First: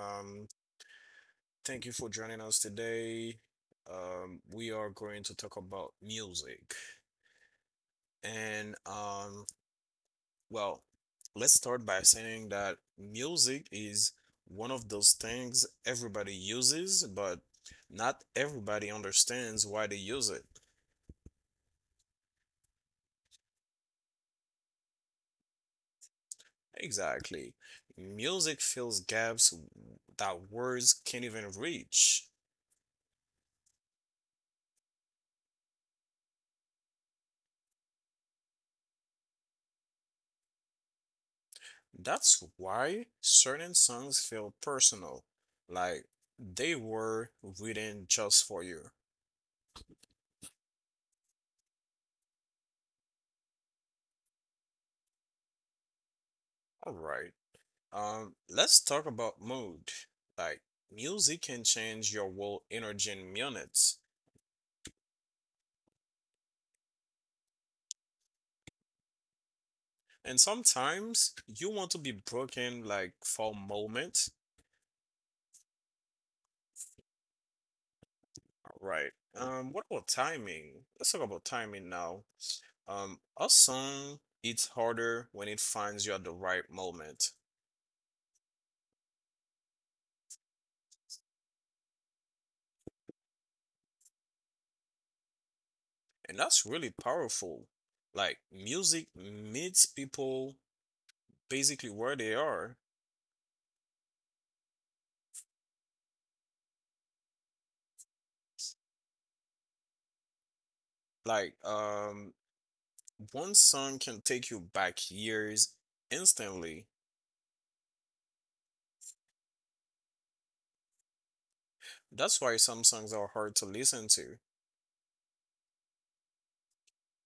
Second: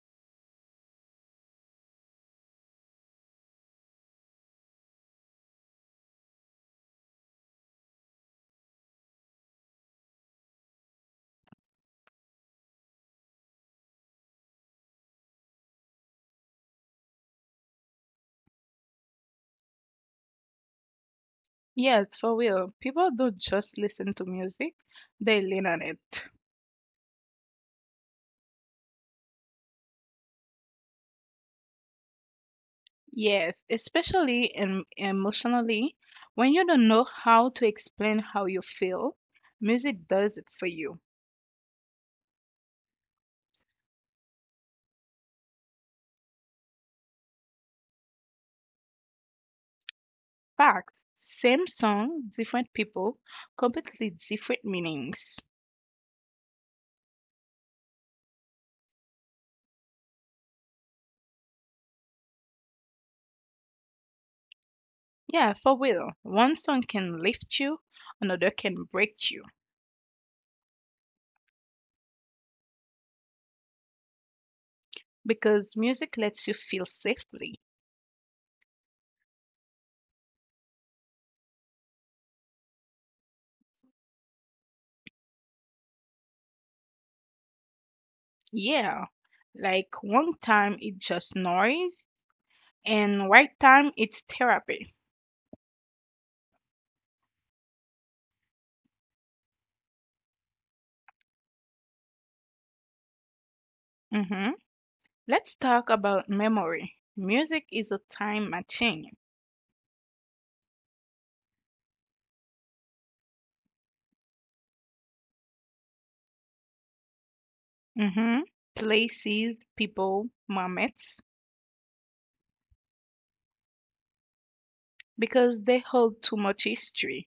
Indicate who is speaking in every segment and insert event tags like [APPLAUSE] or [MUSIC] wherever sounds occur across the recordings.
Speaker 1: Thank you for joining us today. We are going to talk about music. And well, let's start by saying that music is one of those things everybody uses, but not everybody understands why they use it.
Speaker 2: Yes, for real. People don't just listen to music, they lean on it.
Speaker 1: Exactly. Music fills gaps that words can't even reach.
Speaker 2: Yes, especially emotionally, when you don't know how to explain how you feel, music does it for you.
Speaker 1: That's why certain songs feel personal, like they were written just for you.
Speaker 2: Fact, same song, different people, completely different meanings.
Speaker 1: All right. Let's talk about mood. Like music can change your whole energy in minutes.
Speaker 2: Yeah, for real. One song can lift you, another can break you,
Speaker 1: And sometimes you want to be broken like for a moment.
Speaker 2: because music lets you feel safely.
Speaker 1: All right. What about timing? Let's talk about timing now. A song it's harder when it finds you at the right moment.
Speaker 2: Yeah. Like one time it's just noise, and right time it's therapy.
Speaker 1: And that's really powerful. Like music meets people basically where they are.
Speaker 2: Hmm. Let's talk about memory. Music is a time machine.
Speaker 1: Like one song can take you back years instantly.
Speaker 2: Hmm. Places, people, moments,
Speaker 1: That's why some songs are hard to listen to.
Speaker 2: because they hold too much history.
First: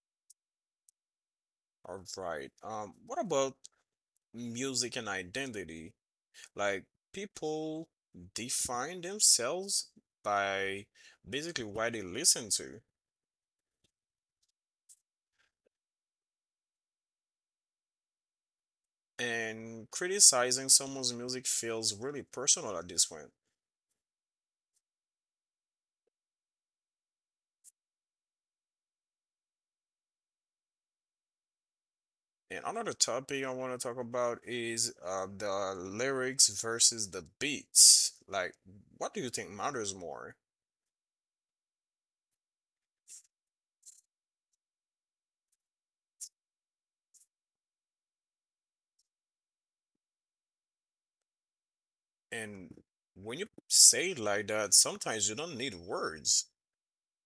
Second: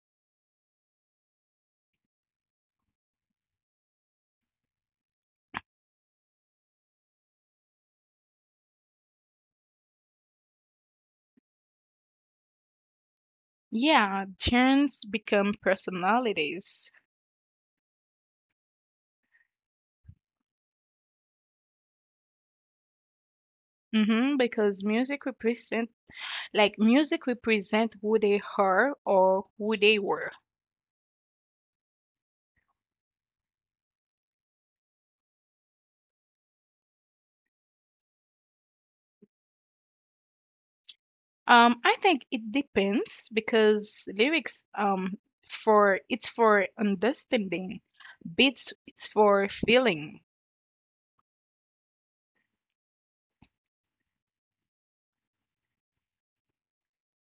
Speaker 1: All right. What about music and identity? Like people define themselves by basically why they listen to.
Speaker 2: Yeah, genres become personalities.
Speaker 1: And criticizing someone's music feels really personal at this point.
Speaker 2: Hmm, because music represent who they are or who they were.
Speaker 1: And another topic I want to talk about is the lyrics versus the beats. Like, what do you think matters more?
Speaker 2: I think it depends because lyrics for it's for understanding. Beats is for feeling,
Speaker 1: And when you say it like that, sometimes you don't need words.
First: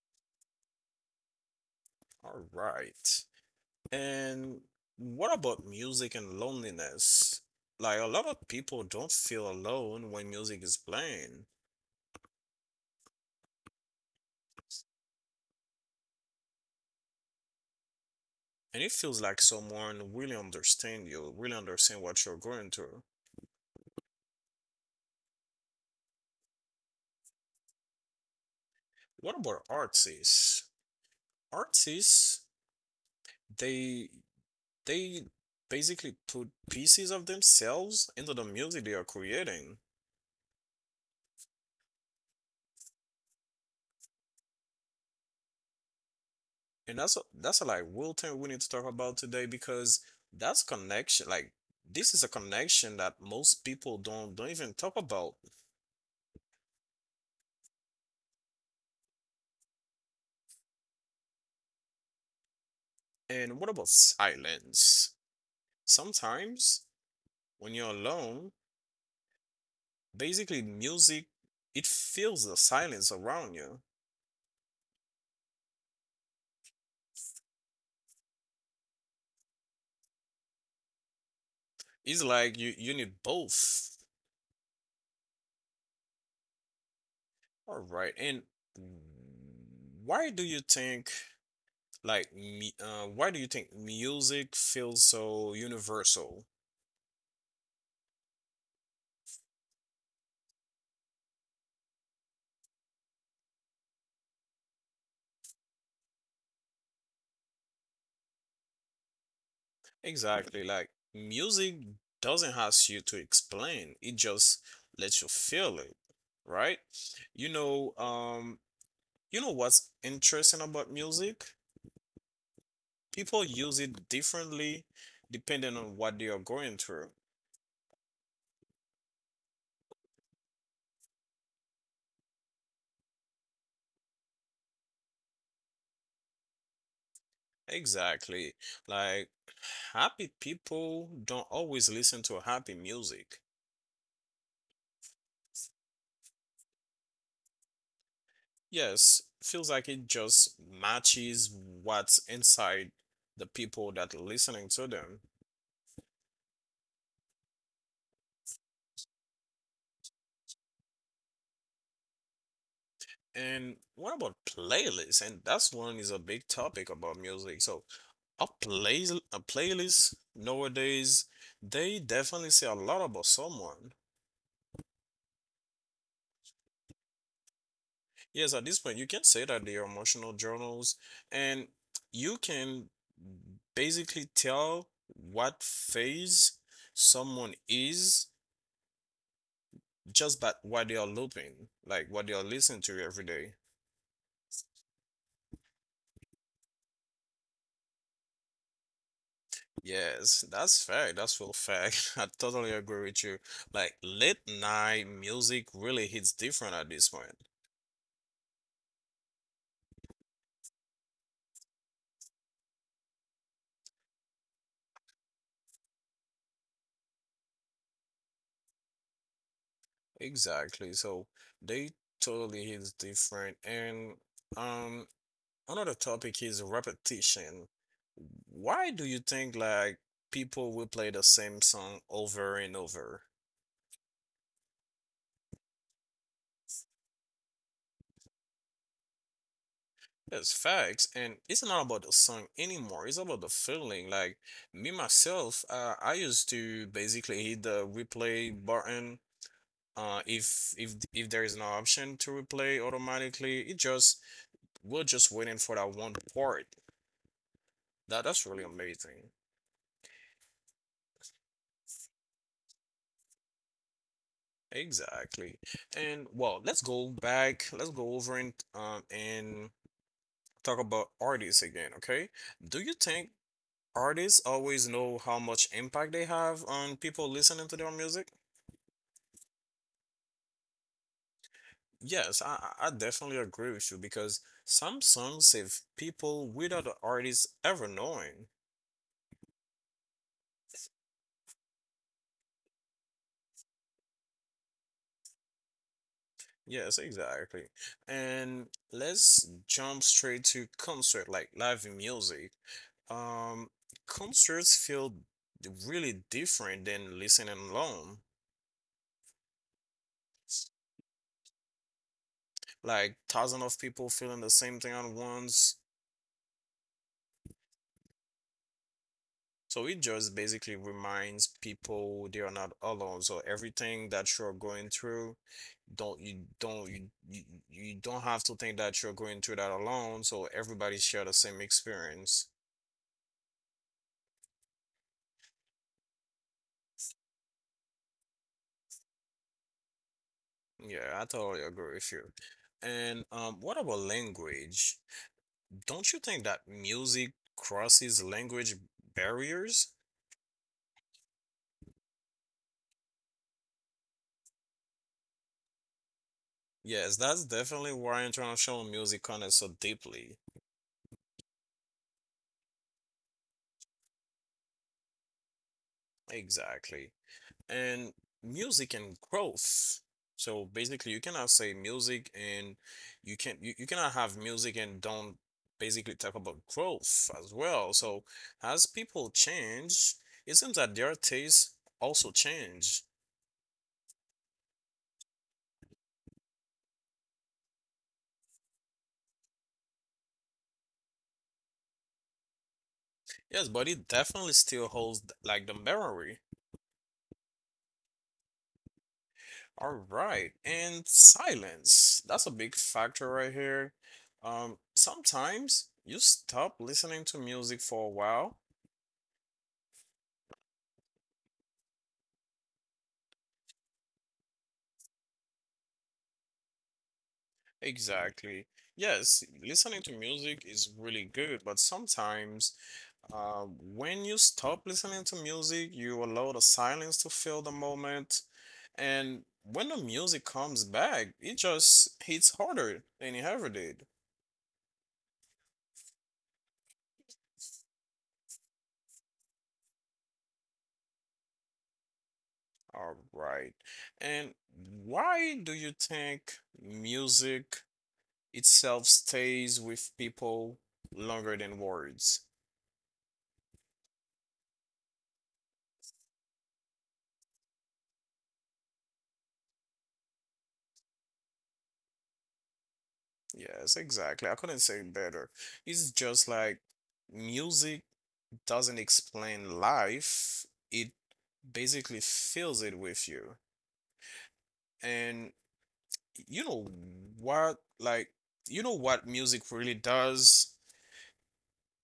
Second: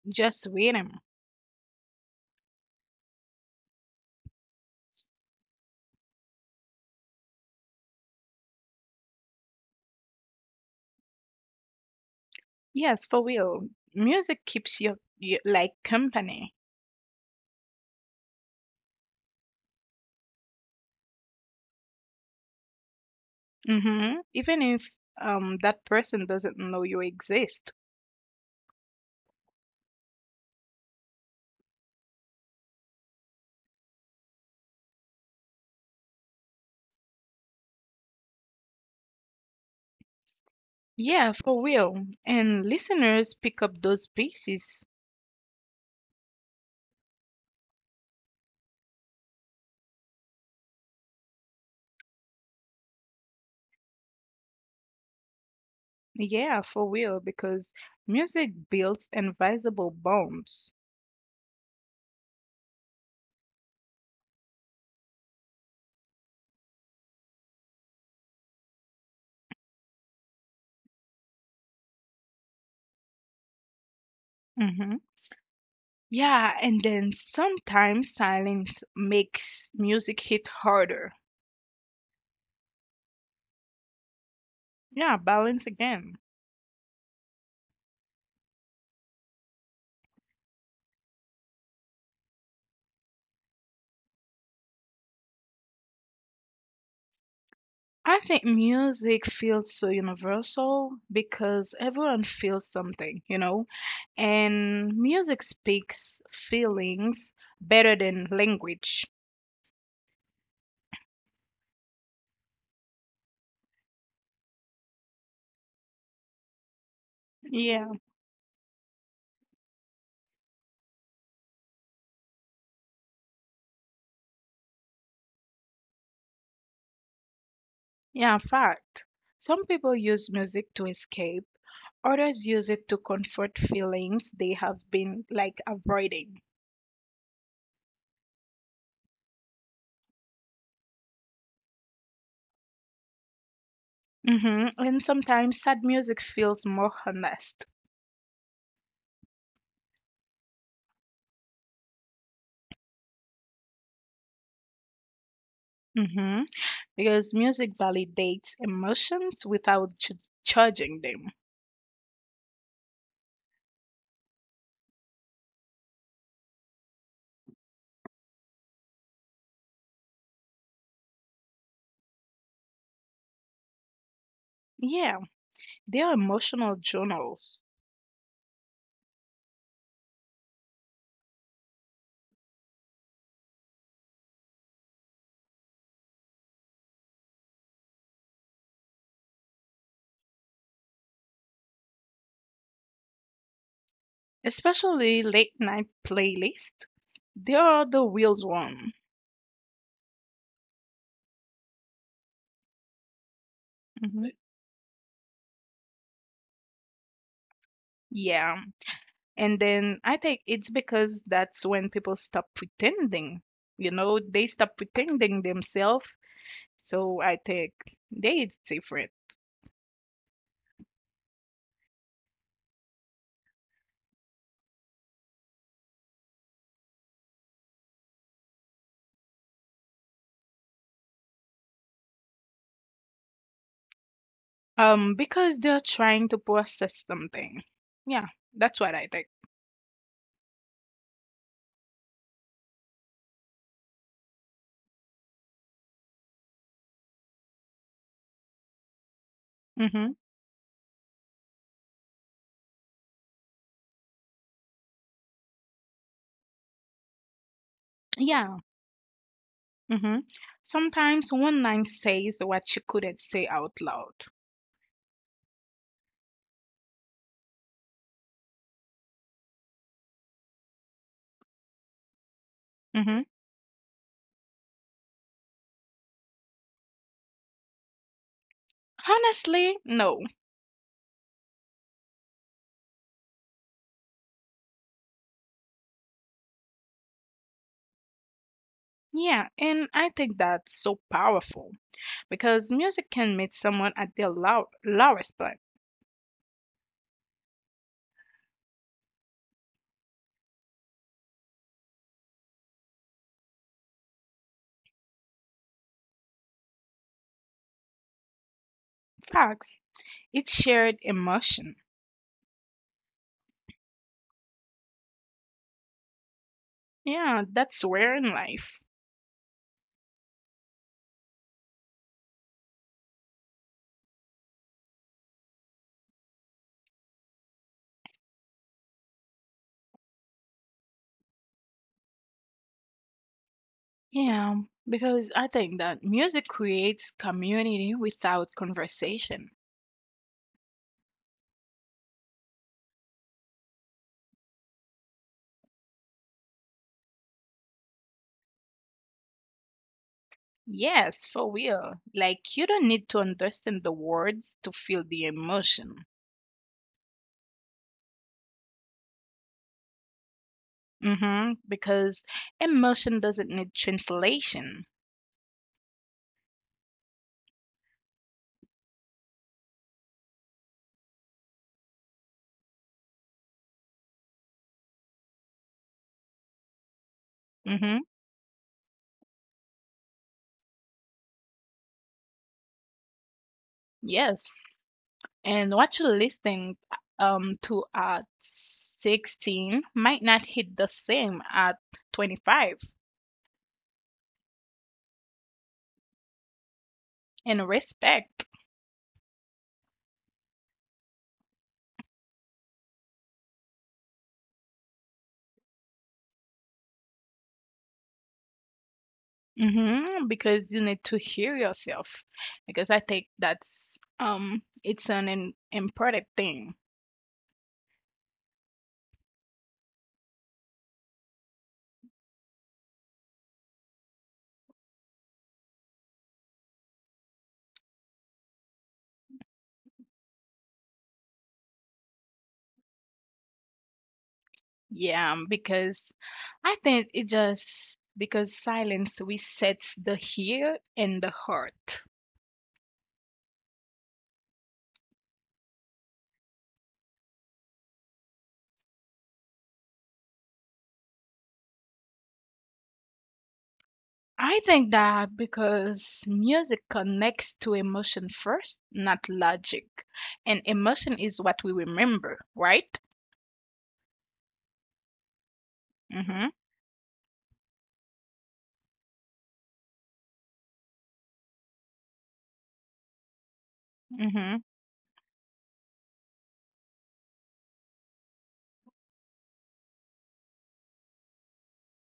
Speaker 2: just rhythm.
Speaker 1: All right. And what about music and loneliness? Like, a lot of people don't feel alone when music is playing.
Speaker 2: Yes, for real. Music keeps you, like company.
Speaker 1: And it feels like someone really understand you, really understand what you're going through.
Speaker 2: Hmm. Even if that person doesn't know you exist.
Speaker 1: What about artists? Artists. They they basically put pieces of themselves into the music they are creating.
Speaker 2: Yeah, for real. And listeners pick up those pieces.
Speaker 1: And that's a like real thing we need to talk about today because that's connection. Like this is a connection that most people don't even talk about.
Speaker 2: Yeah, for real, because music builds invisible bonds.
Speaker 1: And what about silence? Sometimes when you're alone, basically music it fills the silence around you.
Speaker 2: Hmm. Yeah, and then sometimes silence makes music hit harder.
Speaker 1: It's like you need both.
Speaker 2: Yeah, balance again.
Speaker 1: All right. And why do you think why do you think music feels so universal?
Speaker 2: I think music feels so universal because everyone feels something, you know, and music speaks feelings better than language.
Speaker 1: Exactly. Like, music doesn't ask you to explain, it just lets you feel it, right? You
Speaker 2: Yeah,
Speaker 1: know, um, you know what's interesting about music? People use it differently depending on what they are going through.
Speaker 2: yeah, fact. Some people use music to escape, others use it to comfort feelings they have been like avoiding.
Speaker 1: Exactly. Like, happy people don't always listen to happy music.
Speaker 2: Hmm. And sometimes sad music feels more honest.
Speaker 1: Yes, feels like it just matches what's inside the people that listening to them.
Speaker 2: Hmm. Because music validates emotions without judging them.
Speaker 1: And what about playlists? And that's one is a big topic about music. So a play a playlist nowadays, they definitely say a lot about someone.
Speaker 2: Yeah, they are emotional journals,
Speaker 1: Yes, at this point, you can say that they are emotional journals, and you can basically tell what phase someone is just but what they are looping, like what they are listening to every day.
Speaker 2: especially late night playlist. They are the wheels one.
Speaker 1: Yes, that's fact. That's real fact. [LAUGHS] I totally agree with you. Like
Speaker 2: Mhm.
Speaker 1: late night music really hits different at this point.
Speaker 2: Yeah, and then I think it's because that's when people stop pretending. You know, they stop pretending themselves. So I think they it's different.
Speaker 1: Exactly. So they totally hits different. And um, another topic is repetition. Why do you think like people will play the same song over and over?
Speaker 2: Because they're trying to process something. Yeah, that's what I think.
Speaker 1: That's facts, and it's not about the song anymore. It's about the feeling. Like me myself, I used to basically hit the replay button.
Speaker 2: Mm-hmm.
Speaker 1: If there is no option to replay automatically, it just we're just waiting for that one part. That's
Speaker 2: Yeah.
Speaker 1: really amazing.
Speaker 2: Mm-hmm. Sometimes one line says what she couldn't say out loud.
Speaker 1: Exactly. And well, let's go back. Let's go over and talk about artists again. Okay. Do you
Speaker 2: Mm-hmm.
Speaker 1: think artists always know how much impact they have on people listening to their music?
Speaker 2: Honestly, no.
Speaker 1: Yes, I definitely agree with you because some songs save people without the artist ever knowing.
Speaker 2: Yeah, and I think that's so powerful, because music can meet someone at their lowest point.
Speaker 1: Yes, exactly. And let's jump straight to concert, like live music. Um, concerts feel really different than listening alone.
Speaker 2: Facts. It's shared emotion.
Speaker 1: Like thousands of people feeling the same thing at once.
Speaker 2: Yeah, that's rare in life.
Speaker 1: So it just basically reminds people they are not alone. So everything that you're going through, don't you you, you don't have to think that you're going through that alone. So everybody share the same experience.
Speaker 2: Yeah, because I think that music creates community without conversation.
Speaker 1: Yeah, I totally agree with you. And what about language? Don't you think that music crosses language barriers?
Speaker 2: Yes, for real. Like, you don't need to understand the words to feel the emotion.
Speaker 1: Yes, that's definitely why international music connects so deeply.
Speaker 2: Mm-hmm, because emotion doesn't need translation.
Speaker 1: Exactly. And music and growth. So basically, you cannot say music and you cannot have music and don't basically talk about growth as well.
Speaker 2: Mm-hmm.
Speaker 1: So as people change, it seems that their tastes also change.
Speaker 2: Yes, and what you listening to at 16 might not hit the same at 25
Speaker 1: Yes, but it definitely still holds like the memory.
Speaker 2: and respect.
Speaker 1: All right, and silence. That's a big factor right here. Sometimes you stop listening to music for a while.
Speaker 2: Hmm, because you need to hear yourself, because I think that's it's an important thing.
Speaker 1: Exactly. Yes, listening to music is really good, but sometimes uh, when you stop listening to music, you allow the silence to fill the moment. And when the music comes back, it just hits harder than it ever did.
Speaker 2: Yeah, because I think it just because silence resets the ear and the heart.
Speaker 1: All right. And why do you think music itself stays with people longer than words?
Speaker 2: I think that because music connects to emotion first, not logic. And emotion is what we remember, right?
Speaker 1: Yes, exactly. I couldn't say it better. It's just
Speaker 2: Mhm.
Speaker 1: like music doesn't explain life, it basically fills it with you.
Speaker 2: Mhm.
Speaker 1: And you know what, you know what music really does?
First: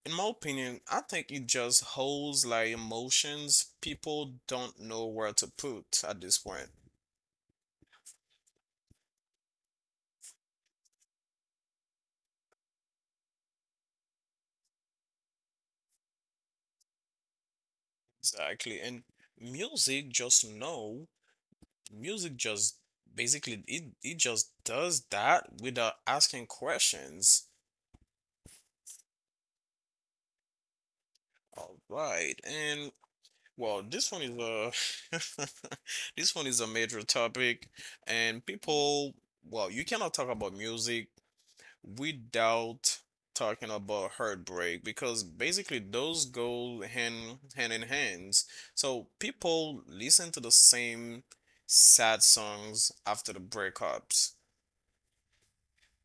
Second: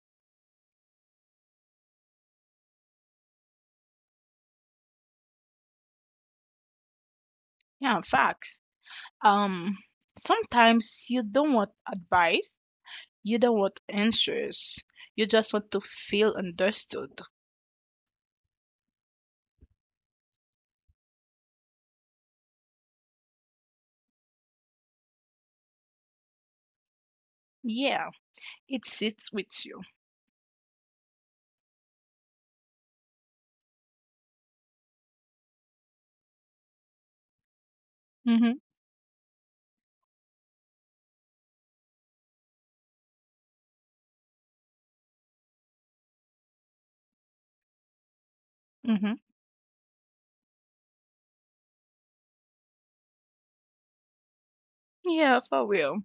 Speaker 1: In my opinion, I think it just holds like emotions people don't know where to put at this point.
Speaker 2: Yeah, facts. Um sometimes you don't want advice, you don't want answers. You just want to feel understood.
Speaker 1: Exactly. And music just know music just basically it just does that without asking questions.
Speaker 2: Yeah, it sits with you.
Speaker 1: All right. And well, this one is a [LAUGHS] this one is a major topic and
Speaker 2: Mhm.
Speaker 1: people, well, you cannot talk about music without talking about heartbreak because basically those go hand in hands. So
Speaker 2: Mhm.
Speaker 1: people listen to the same sad songs after the breakups.
Speaker 2: Yeah, for real.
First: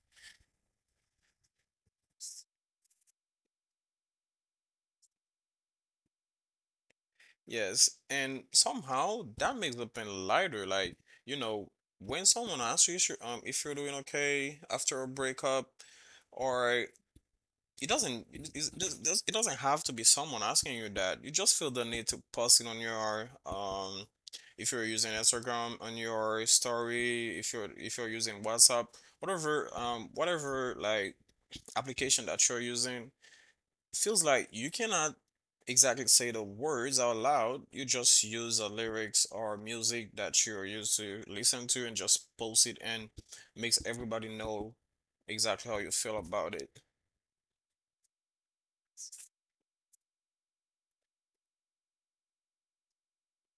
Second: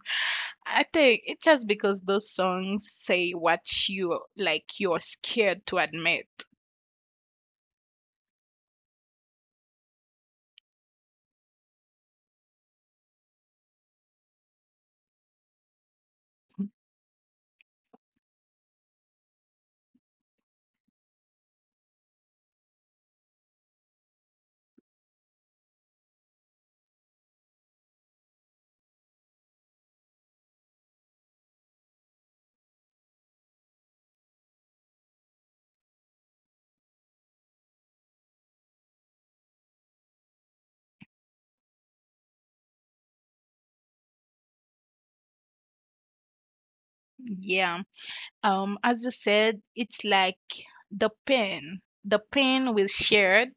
Speaker 2: I think it's just because those songs say what you like you're scared to admit.
Speaker 1: Yes, and somehow that makes the pain lighter. Like, you know, when someone asks you if you're doing okay after a breakup, or it doesn't it, it, it it doesn't have to be someone asking you that. You just feel the need to post it on your if you're using Instagram on your story, if you're using WhatsApp, whatever like application that you're using, feels like you cannot exactly say the words out loud. You just use the lyrics or music that you're used to listen to and just post it and makes everybody know exactly how you feel about it.
Speaker 2: Yeah. As you said, it's like the pain. The pain will shared,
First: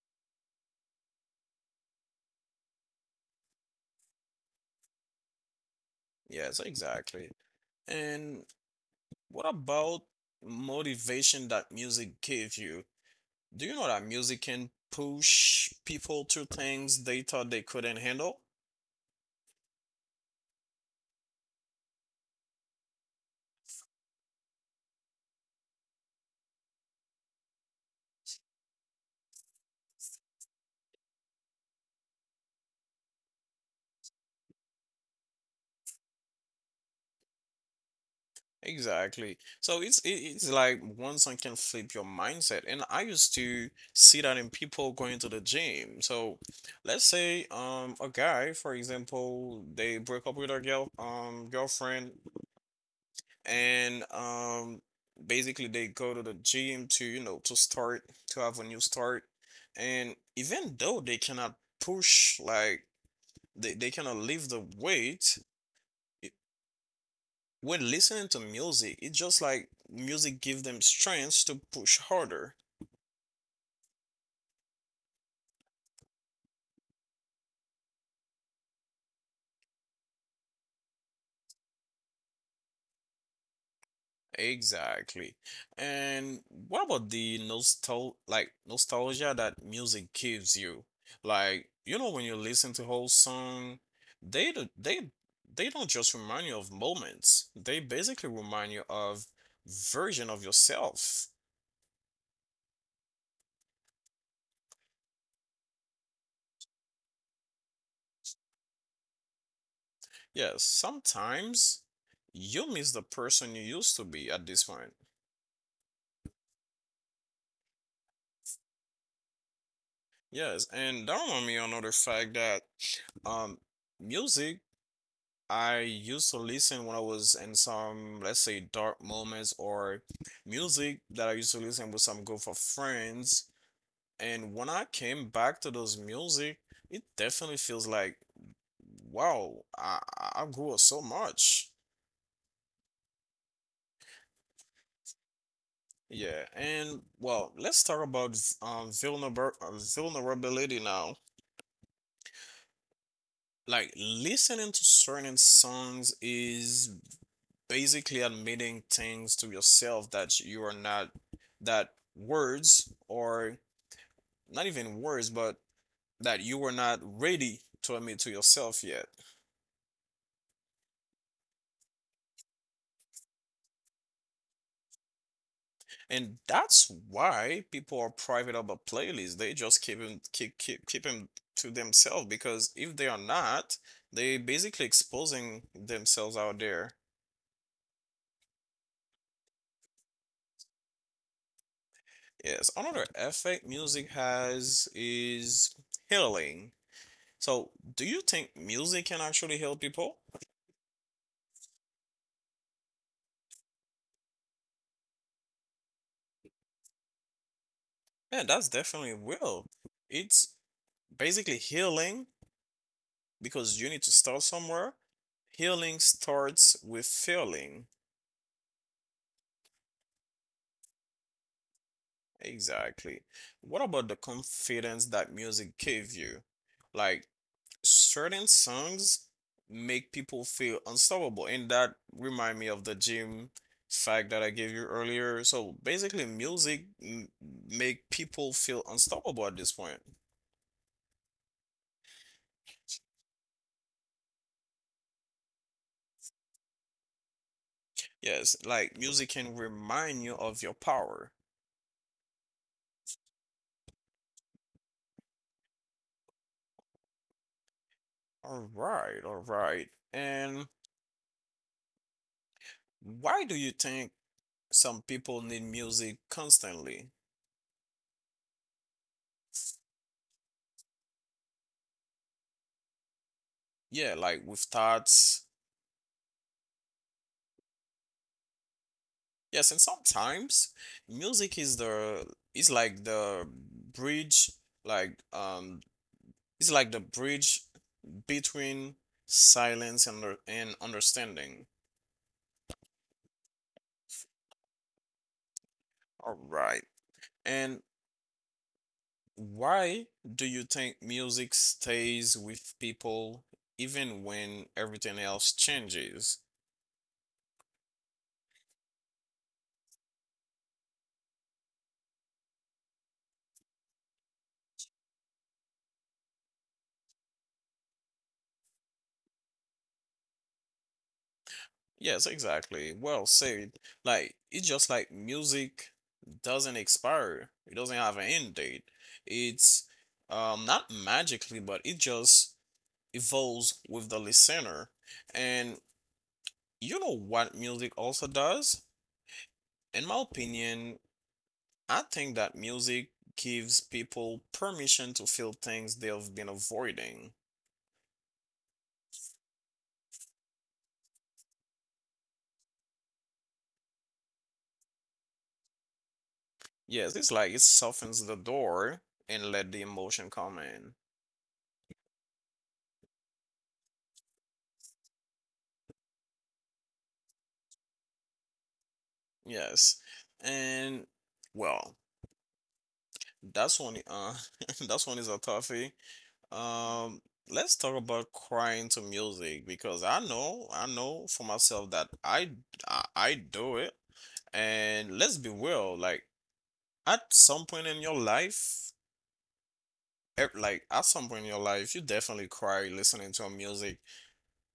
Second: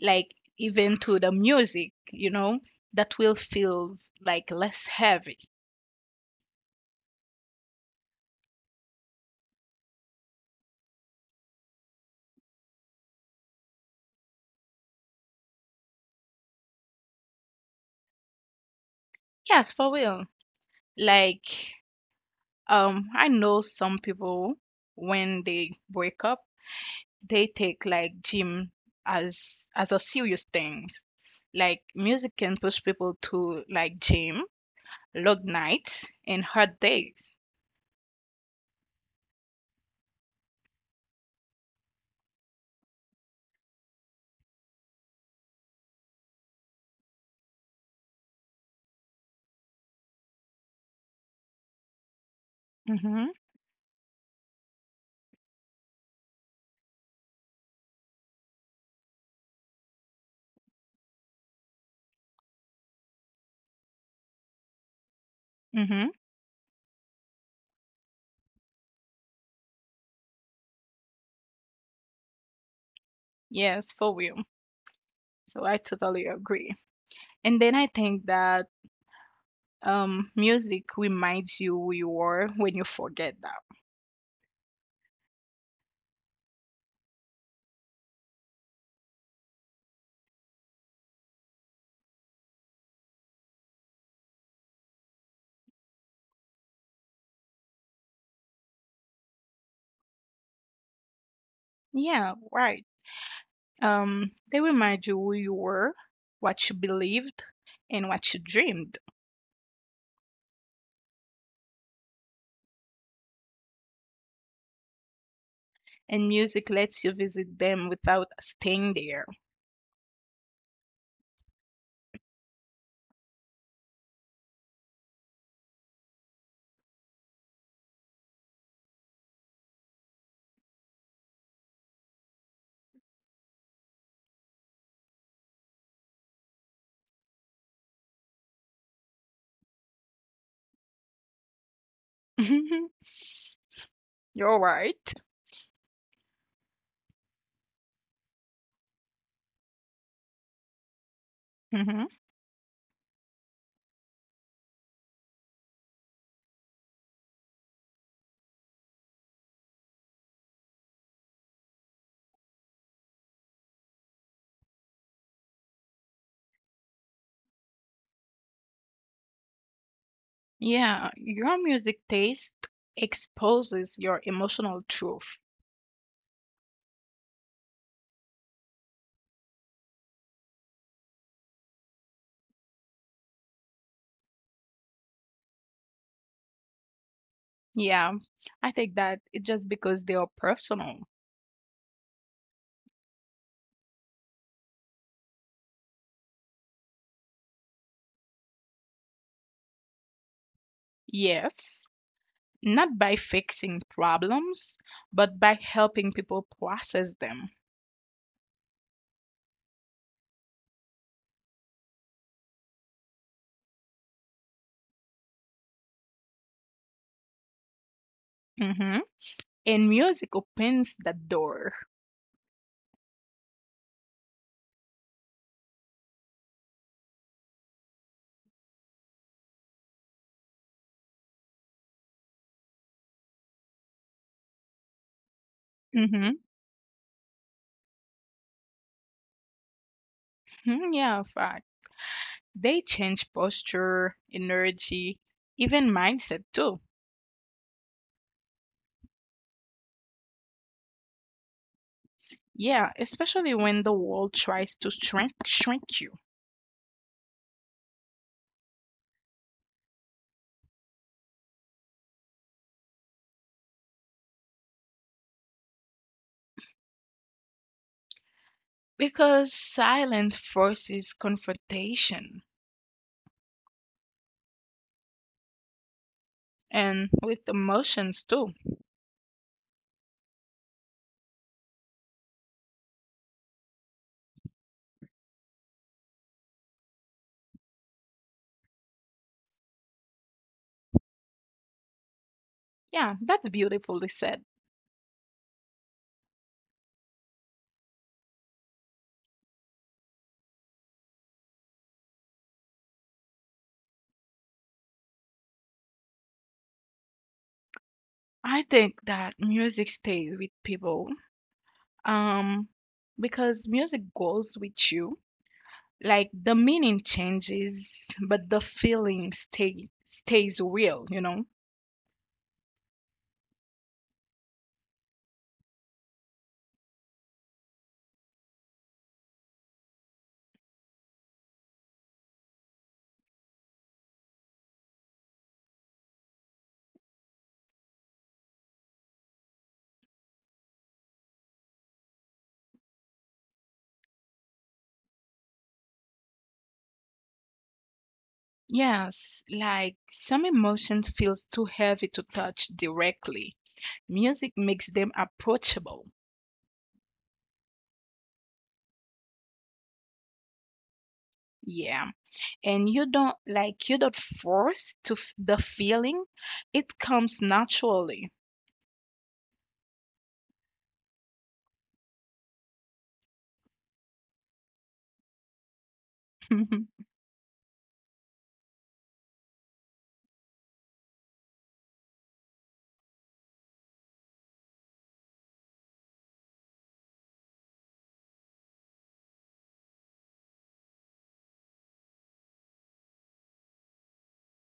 Speaker 2: like even to the music, you know, that will feel like less heavy.
Speaker 1: Yes, exactly. And what about motivation that music gives you? Do you know that music can push people to things they thought they couldn't handle?
Speaker 2: Yes, for real. Like, I know some people when they break up, they take like gym as a serious thing. Like music can push people to like gym, long nights, and hard days.
Speaker 1: Exactly. So it's like once I can flip your mindset, and I used to see that in people going to the gym. So let's say a guy, for example, they break up with their girlfriend,
Speaker 2: Mm-hmm.
Speaker 1: and basically they go to the gym to you know to start to have a new start, and even though push like they cannot lift the weight.
Speaker 2: Mm-hmm.
Speaker 1: When listening to music, it's just like music gives them strength to push harder.
Speaker 2: Yes, for real. So I totally agree. And then I think that music reminds you who you are when you forget that.
Speaker 1: Exactly. And what about the nostalgia that music gives you? Like, you know, when you listen to whole song, they do, they don't just remind you of moments. They basically remind you of version of yourself.
Speaker 2: Yeah, right. They remind you who you were, what you believed, and what you dreamed.
Speaker 1: Yes, sometimes you miss the person you used to be at this point.
Speaker 2: And music lets you visit them without staying there.
Speaker 1: Yes, and that remind me of another fact that Um, music I used to listen when I was in some, let's say, dark moments or music that I used to listen with some group of friends. And when I came back to those music, it definitely feels like, wow, I grew up so much.
Speaker 2: [LAUGHS] You're right.
Speaker 1: Yeah, and well, let's talk about um vulnerab vulnerability now.
Speaker 2: [LAUGHS]
Speaker 1: Like listening to certain songs is basically admitting things to yourself that words or not even words but that you were not ready to admit to yourself yet.
Speaker 2: Yeah, your music taste exposes your emotional truth.
Speaker 1: And that's why people are private about playlists. They just keep them to themselves because if they are not they basically exposing themselves out there.
Speaker 2: Yeah, I think that it's just because they are personal.
Speaker 1: Yes, another effect music has is healing. So do you think music can actually heal people?
Speaker 2: Yes, not by fixing problems, but by helping people process them.
Speaker 1: Yeah, that's definitely will. It's basically healing because you need to start somewhere. Healing starts with feeling.
Speaker 2: Hmm. And music opens that door.
Speaker 1: Exactly. What about the confidence that music gave you? Like certain songs make people feel unstoppable, and that remind me of the gym fact that I gave you earlier. So basically,
Speaker 2: Hmm.
Speaker 1: music make people feel unstoppable at this point.
Speaker 2: Hmm, yeah, fact. They change posture, energy, even mindset too.
Speaker 1: Yes, like music can remind you of your power.
Speaker 2: Yeah, especially when the world tries to shrink you.
Speaker 1: All right, all right. And why do you think some people need music constantly?
Speaker 2: Because silence forces confrontation
Speaker 1: Yeah, like with thoughts.
Speaker 2: and with emotions too.
Speaker 1: Yes, and sometimes music is like the bridge, like it's like the bridge between silence and understanding.
Speaker 2: Yeah, that's beautifully said.
Speaker 1: All right. And why do you think music stays with people even when everything else changes?
Speaker 2: I think that music stays with people, um, because music goes with you. Like the meaning changes, but the stays real, you know?
Speaker 1: Yes, exactly. Well said. Like it's just like music doesn't expire. It doesn't have an end date. It's not magically, but it just evolves with the listener. And you know what music also does? In my opinion, I think that music gives people permission to feel things they've been avoiding.
Speaker 2: Yes, like some emotions feels too heavy to touch directly. Music makes them approachable.
Speaker 1: Yes, it's like it softens the door and let the emotion come in.
Speaker 2: Yeah. And you don't force to the feeling. It comes naturally.
Speaker 1: Yes. And well, that's one [LAUGHS] that's one is a toughie.
Speaker 2: [LAUGHS]
Speaker 1: Um let's talk about crying to music because I know for myself that I do it. And let's be real, like at some point in your life like at some point in your life you definitely cry listening to a music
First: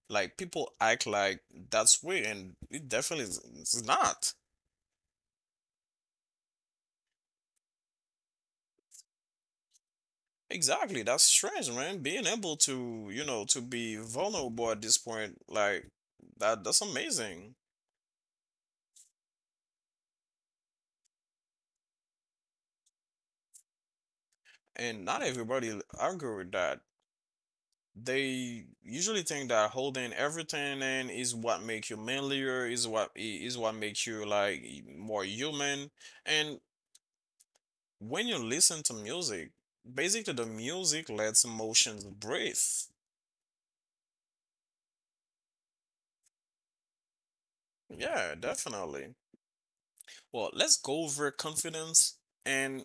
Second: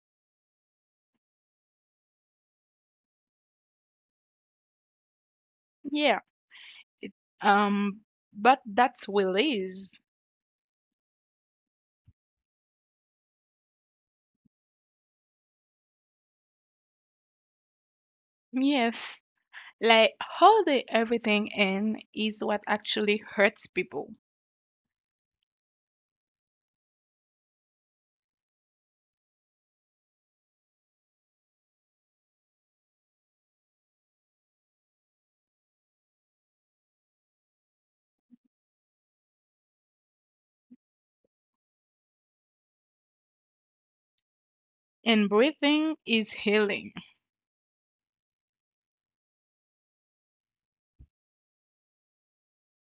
Speaker 1: like people act like that's weird and it definitely is it's not.
Speaker 2: Yeah. It, um but that's release.
Speaker 1: Exactly. That's strange, man. Being able to, you know, to be vulnerable at this point, like that's amazing.
Speaker 2: Yes. Like holding everything in is what actually hurts people.
Speaker 1: And not everybody agree with that. They usually think that holding everything in is what makes you manlier, is what is what makes you like more human. And when you listen to music, basically the music lets emotions breathe.
Speaker 2: And breathing is healing.
Speaker 1: Yeah, definitely. Well, let's go over confidence and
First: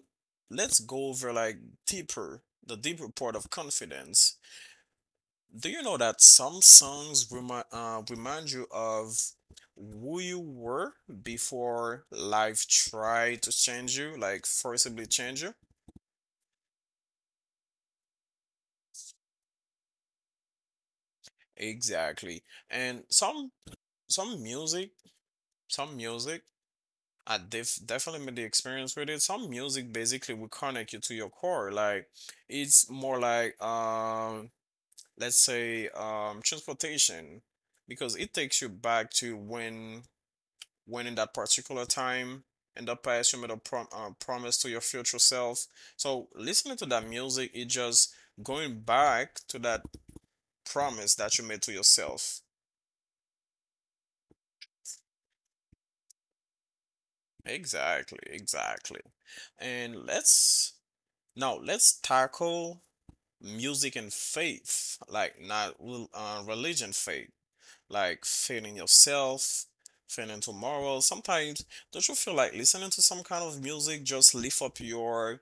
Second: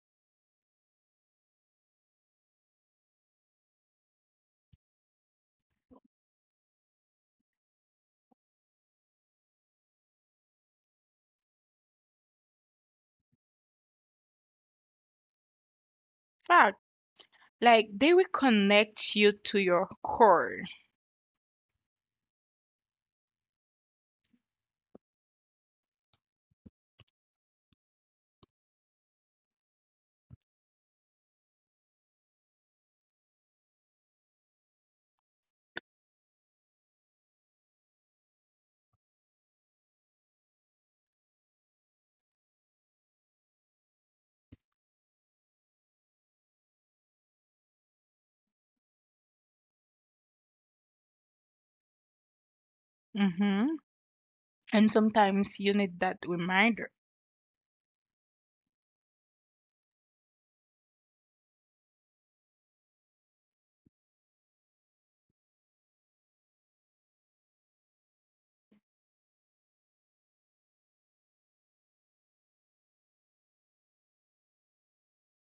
Speaker 1: let's go over like the deeper part of confidence. Do you know that some songs remind you of who you were before life tried to change you, like forcibly change you?
Speaker 2: Fact, like they will connect you to your core.
Speaker 1: Exactly. And some music, some music, I definitely made the experience with it. Some music basically will connect you to your core, like it's more like let's say transportation because it takes you back to when in that particular time in the past you made a promise to your future self, so listening to that music is just going back to that promise that you made to yourself.
Speaker 2: Hmm. And sometimes you need that reminder.
Speaker 1: Exactly, exactly. And let's now let's tackle music and faith, like not religion faith, like feeling yourself, feeling tomorrow. Sometimes, don't you feel like listening to some kind of music just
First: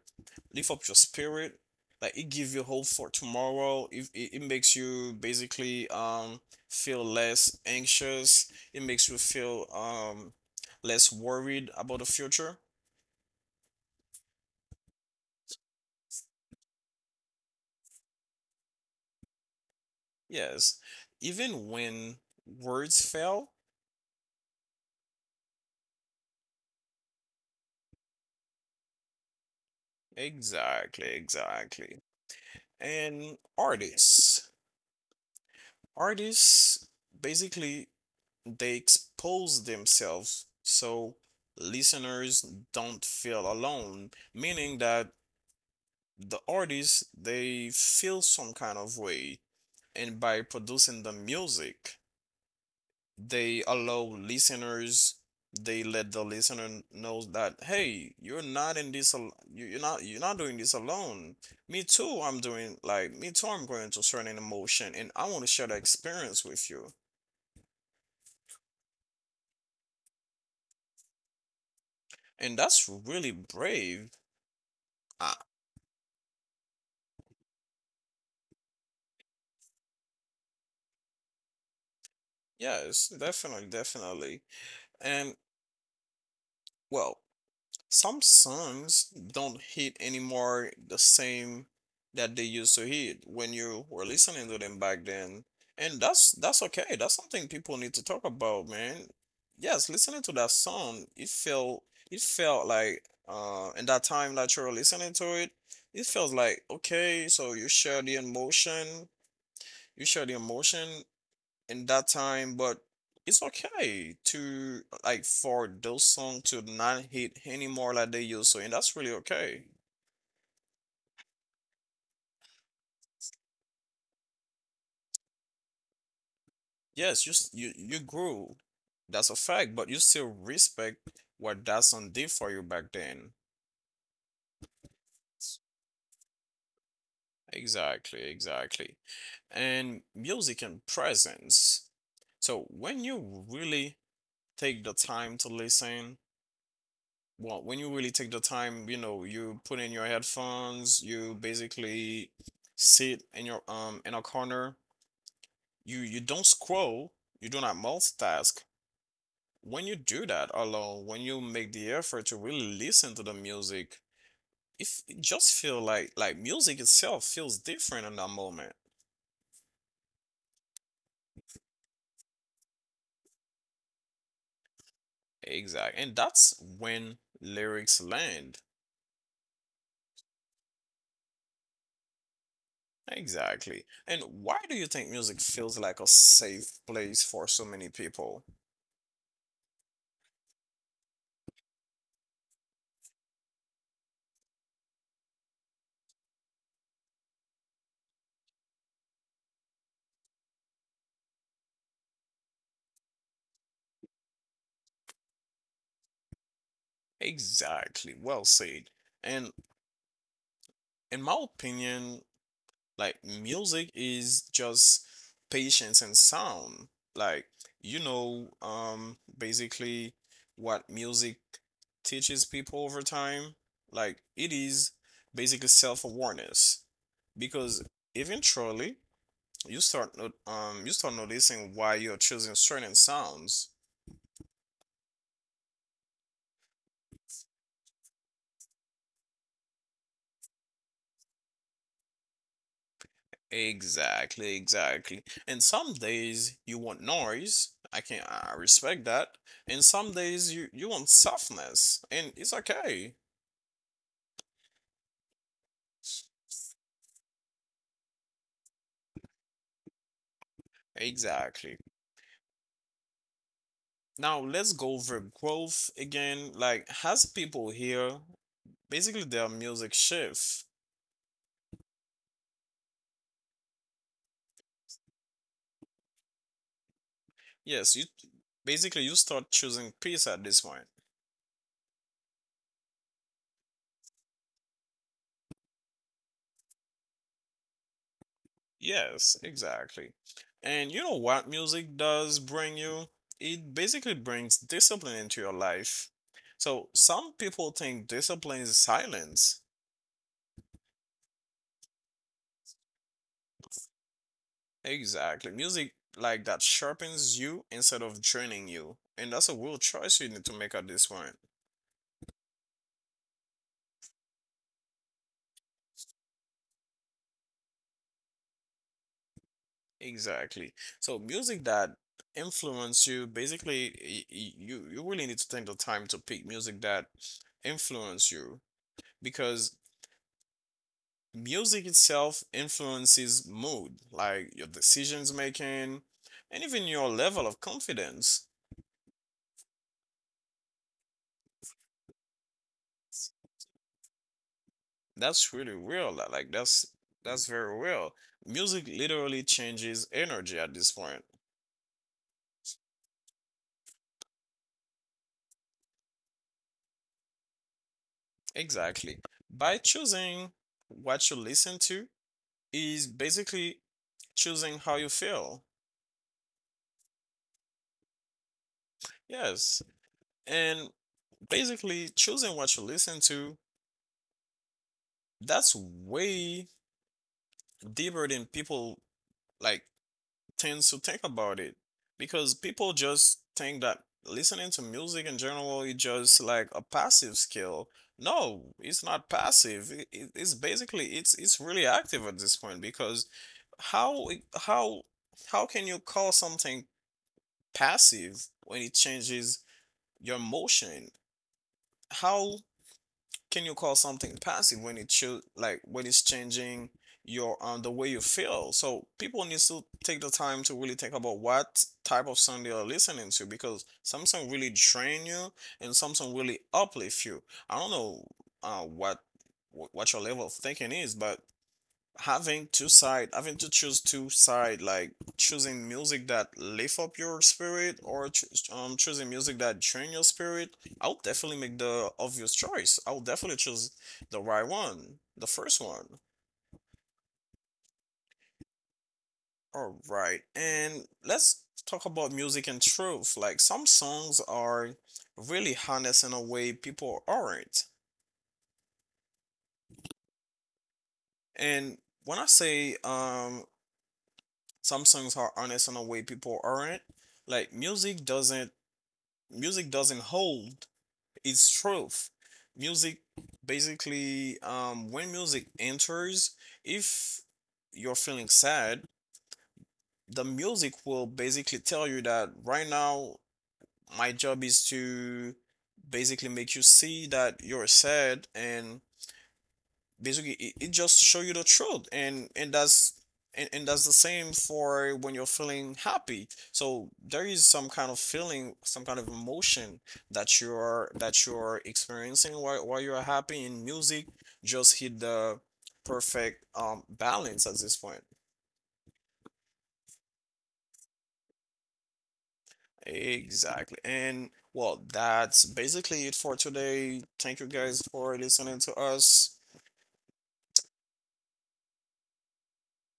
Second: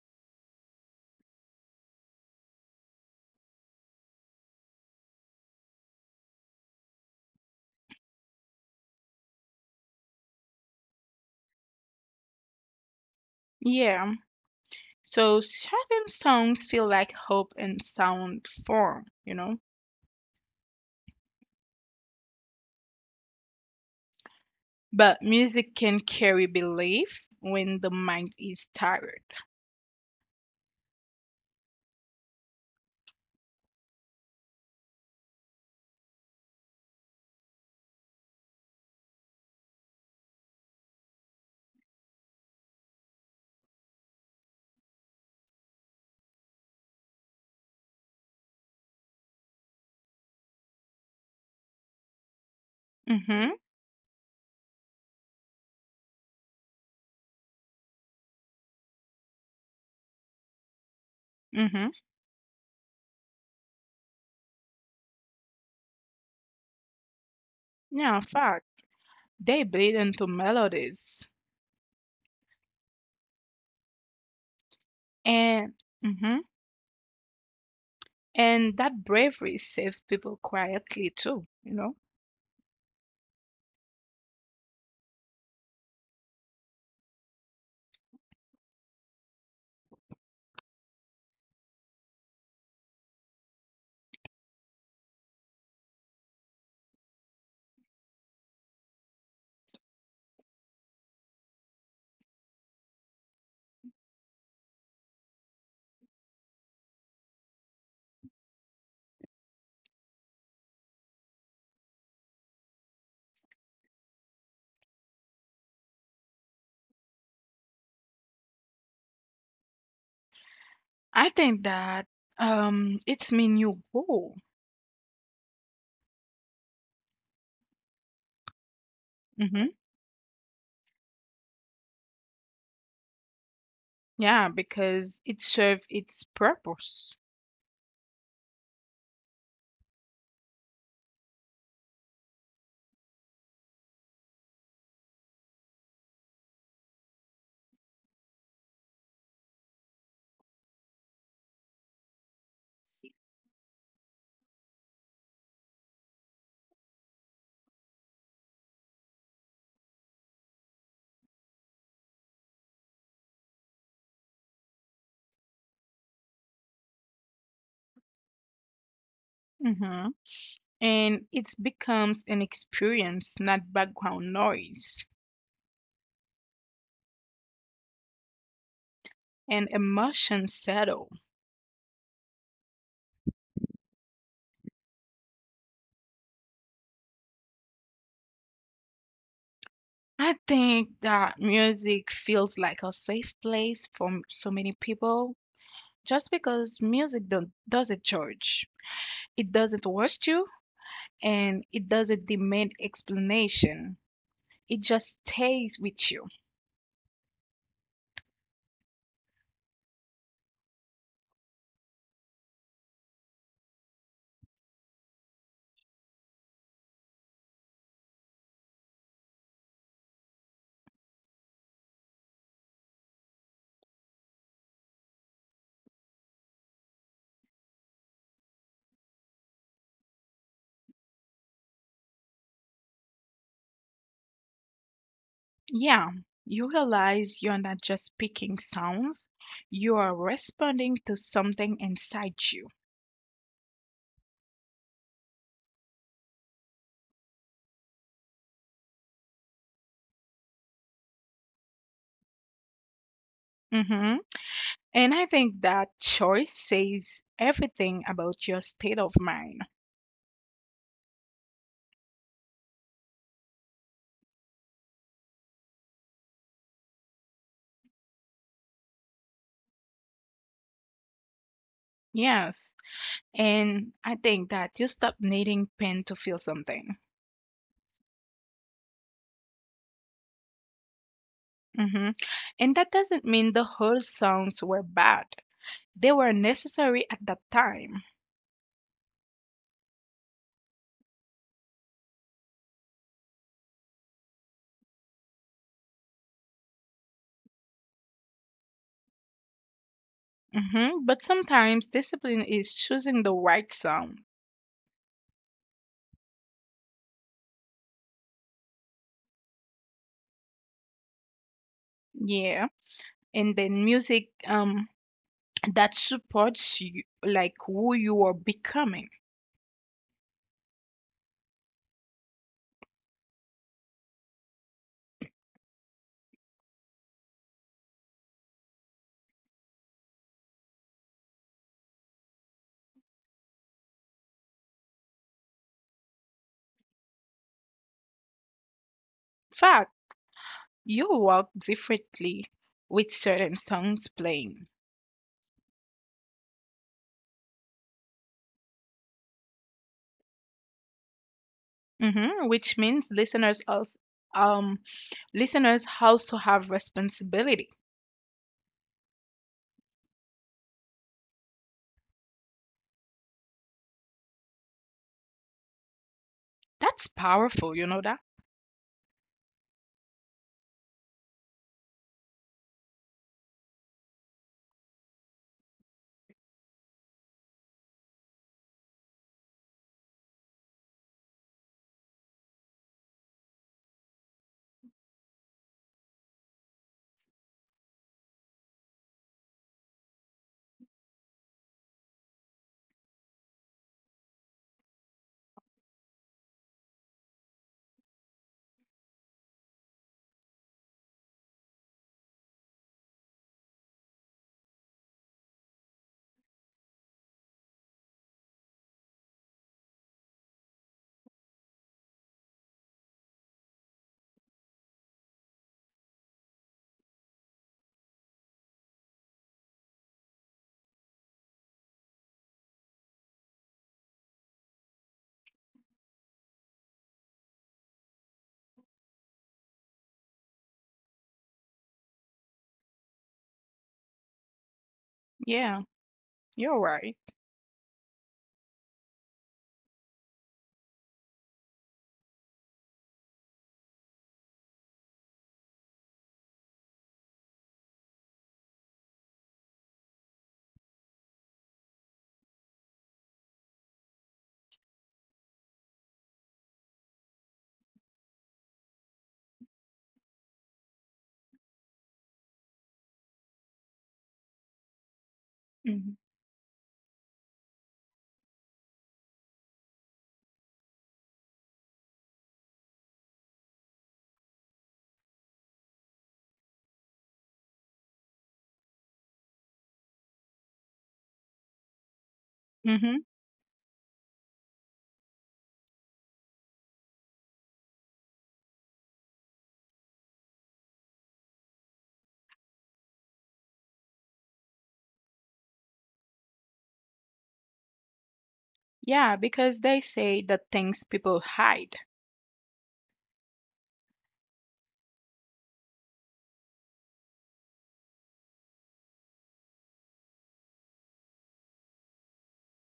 Speaker 1: lift up your spirit? Like it gives you hope for tomorrow. If it, it makes you basically feel less anxious. It makes you feel less worried about the future.
Speaker 2: Yeah. So certain songs feel like hope in sound form, you know.
Speaker 1: Yes. Even when words fail.
Speaker 2: But music can carry belief when the mind is tired.
Speaker 1: Exactly, exactly. And artists. Artists basically, they expose themselves so listeners don't feel alone, meaning that the artists they feel some kind of way, and by producing the music, they
Speaker 2: Hmm.
Speaker 1: allow listeners, they let the listener know that hey, you're not in this you're not doing this alone, me
Speaker 2: Hmm.
Speaker 1: too, I'm doing like me too I'm going to certain emotion and I want to share that experience with you,
Speaker 2: Yeah, fact. They bleed into melodies.
Speaker 1: and that's really brave. I—
Speaker 2: And hmm and that bravery saves people quietly too, you know.
Speaker 1: Yes, definitely, definitely. And well, some songs don't hit anymore the same that they used to hit when you were listening to them back then. And that's okay. That's something people need to talk about, man. Yes, listening to that song, it felt like in that time that you were listening to it, it feels like okay, so you share the emotion in that time, but it's okay to like for those songs to not hit anymore like they used to, and that's really okay.
Speaker 2: I think that it's mean you go.
Speaker 1: Yes, you you grew, that's a fact,
Speaker 2: Hmm.
Speaker 1: but you still respect what that song did for you back then.
Speaker 2: Yeah, because it serves its purpose.
Speaker 1: Exactly, exactly. And music and presence. So when you really take the time to listen, Well, when you really take the time, you know, you put in your headphones, you basically sit in your in a corner. You don't scroll, you do not multitask. When you do that alone, when you make the effort to really listen to the music, if it just feel like music itself feels different in that moment.
Speaker 2: Hmm. And it becomes an experience, not background noise.
Speaker 1: Exactly. And that's when lyrics land.
Speaker 2: And emotion settle.
Speaker 1: Exactly. And why do you think music feels like a safe place for so many people?
Speaker 2: I think that music feels like a safe place for so many people. Just because music don't, doesn't judge, it doesn't rush you, and it doesn't demand explanation. It just stays with you.
Speaker 1: Exactly. Well said. And in my opinion, like music is just patience and sound. Like you know, basically what music teaches people over time. Like it is basically self-awareness because eventually you start not- you start noticing why you're choosing certain sounds.
Speaker 2: Yeah, you realize you're not just picking sounds, you are responding to something inside you.
Speaker 1: Exactly, exactly. And some days you want noise. I respect that. And some days you want softness, and it's okay.
Speaker 2: Hmm. And I think that choice says everything about your state of mind.
Speaker 1: Exactly. Now let's go over growth again. Like has people here, basically their music shift.
Speaker 2: Yes. And I think that you stop needing pen to feel something.
Speaker 1: Yes, you start choosing peace at this point.
Speaker 2: Hmm. And that doesn't mean the whole sounds were bad. They were necessary at that time.
Speaker 1: Yes, exactly. And you know what music does bring you? It basically brings discipline into your life. So some people think discipline is silence.
Speaker 2: Hmm. But sometimes discipline is choosing the right sound.
Speaker 1: Exactly. Music like that sharpens you instead of draining you. And that's a real choice you need to make at this point.
Speaker 2: Yeah, and then music that supports you, like who you are becoming.
Speaker 1: Exactly. So music that influence you, basically, you you really need to take the time to pick music that influence you because music itself influences mood, like your decisions making and even your level of confidence.
Speaker 2: Fact, you walk differently with certain songs playing,
Speaker 1: That's really real. Like that's very real. Music literally changes energy at this point.
Speaker 2: hmm, which means um listeners also have responsibility.
Speaker 1: Exactly. By choosing what you listen to is basically choosing how you feel.
Speaker 2: That's powerful, you know that?
Speaker 1: Yes. And basically choosing what you listen to, that's way deeper than people like tends to think about it, because people just think that listening to music in general is just like a passive skill. No, it's not passive. It's it's really active at this point because how it- how can you call something passive when it changes your motion? How can you call something passive when it should like when it's changing your the way you feel, so people need to take the time to really think about what type of song they are listening to because some song really drain you and some song really uplift you. I don't know uh what what your level of thinking is, but having to choose two side, like choosing music that lift up your spirit or choosing music that drain your spirit, I'll definitely make the obvious choice, I'll definitely choose the right one, the first
Speaker 2: Yeah,
Speaker 1: one.
Speaker 2: you're right.
Speaker 1: All right, and let's talk about music and truth, like some songs are really honest in a way people aren't. And when I say some songs are honest in a way people aren't, like music doesn't hold its truth. Music basically, when music
Speaker 2: Hmm.
Speaker 1: enters, if you're feeling sad, the music will basically tell you that right now my job is to basically make you see that you're sad, and basically it just show you the truth, and that's
Speaker 2: Hmm.
Speaker 1: and that's the same for when you're feeling happy, so there is some kind of feeling, some kind of emotion that you're experiencing while you're happy in music just hit the perfect balance at this point.
Speaker 2: Yeah, because they say the things people hide.
Speaker 1: Exactly, and well, that's basically it for today. Thank you guys for listening to us.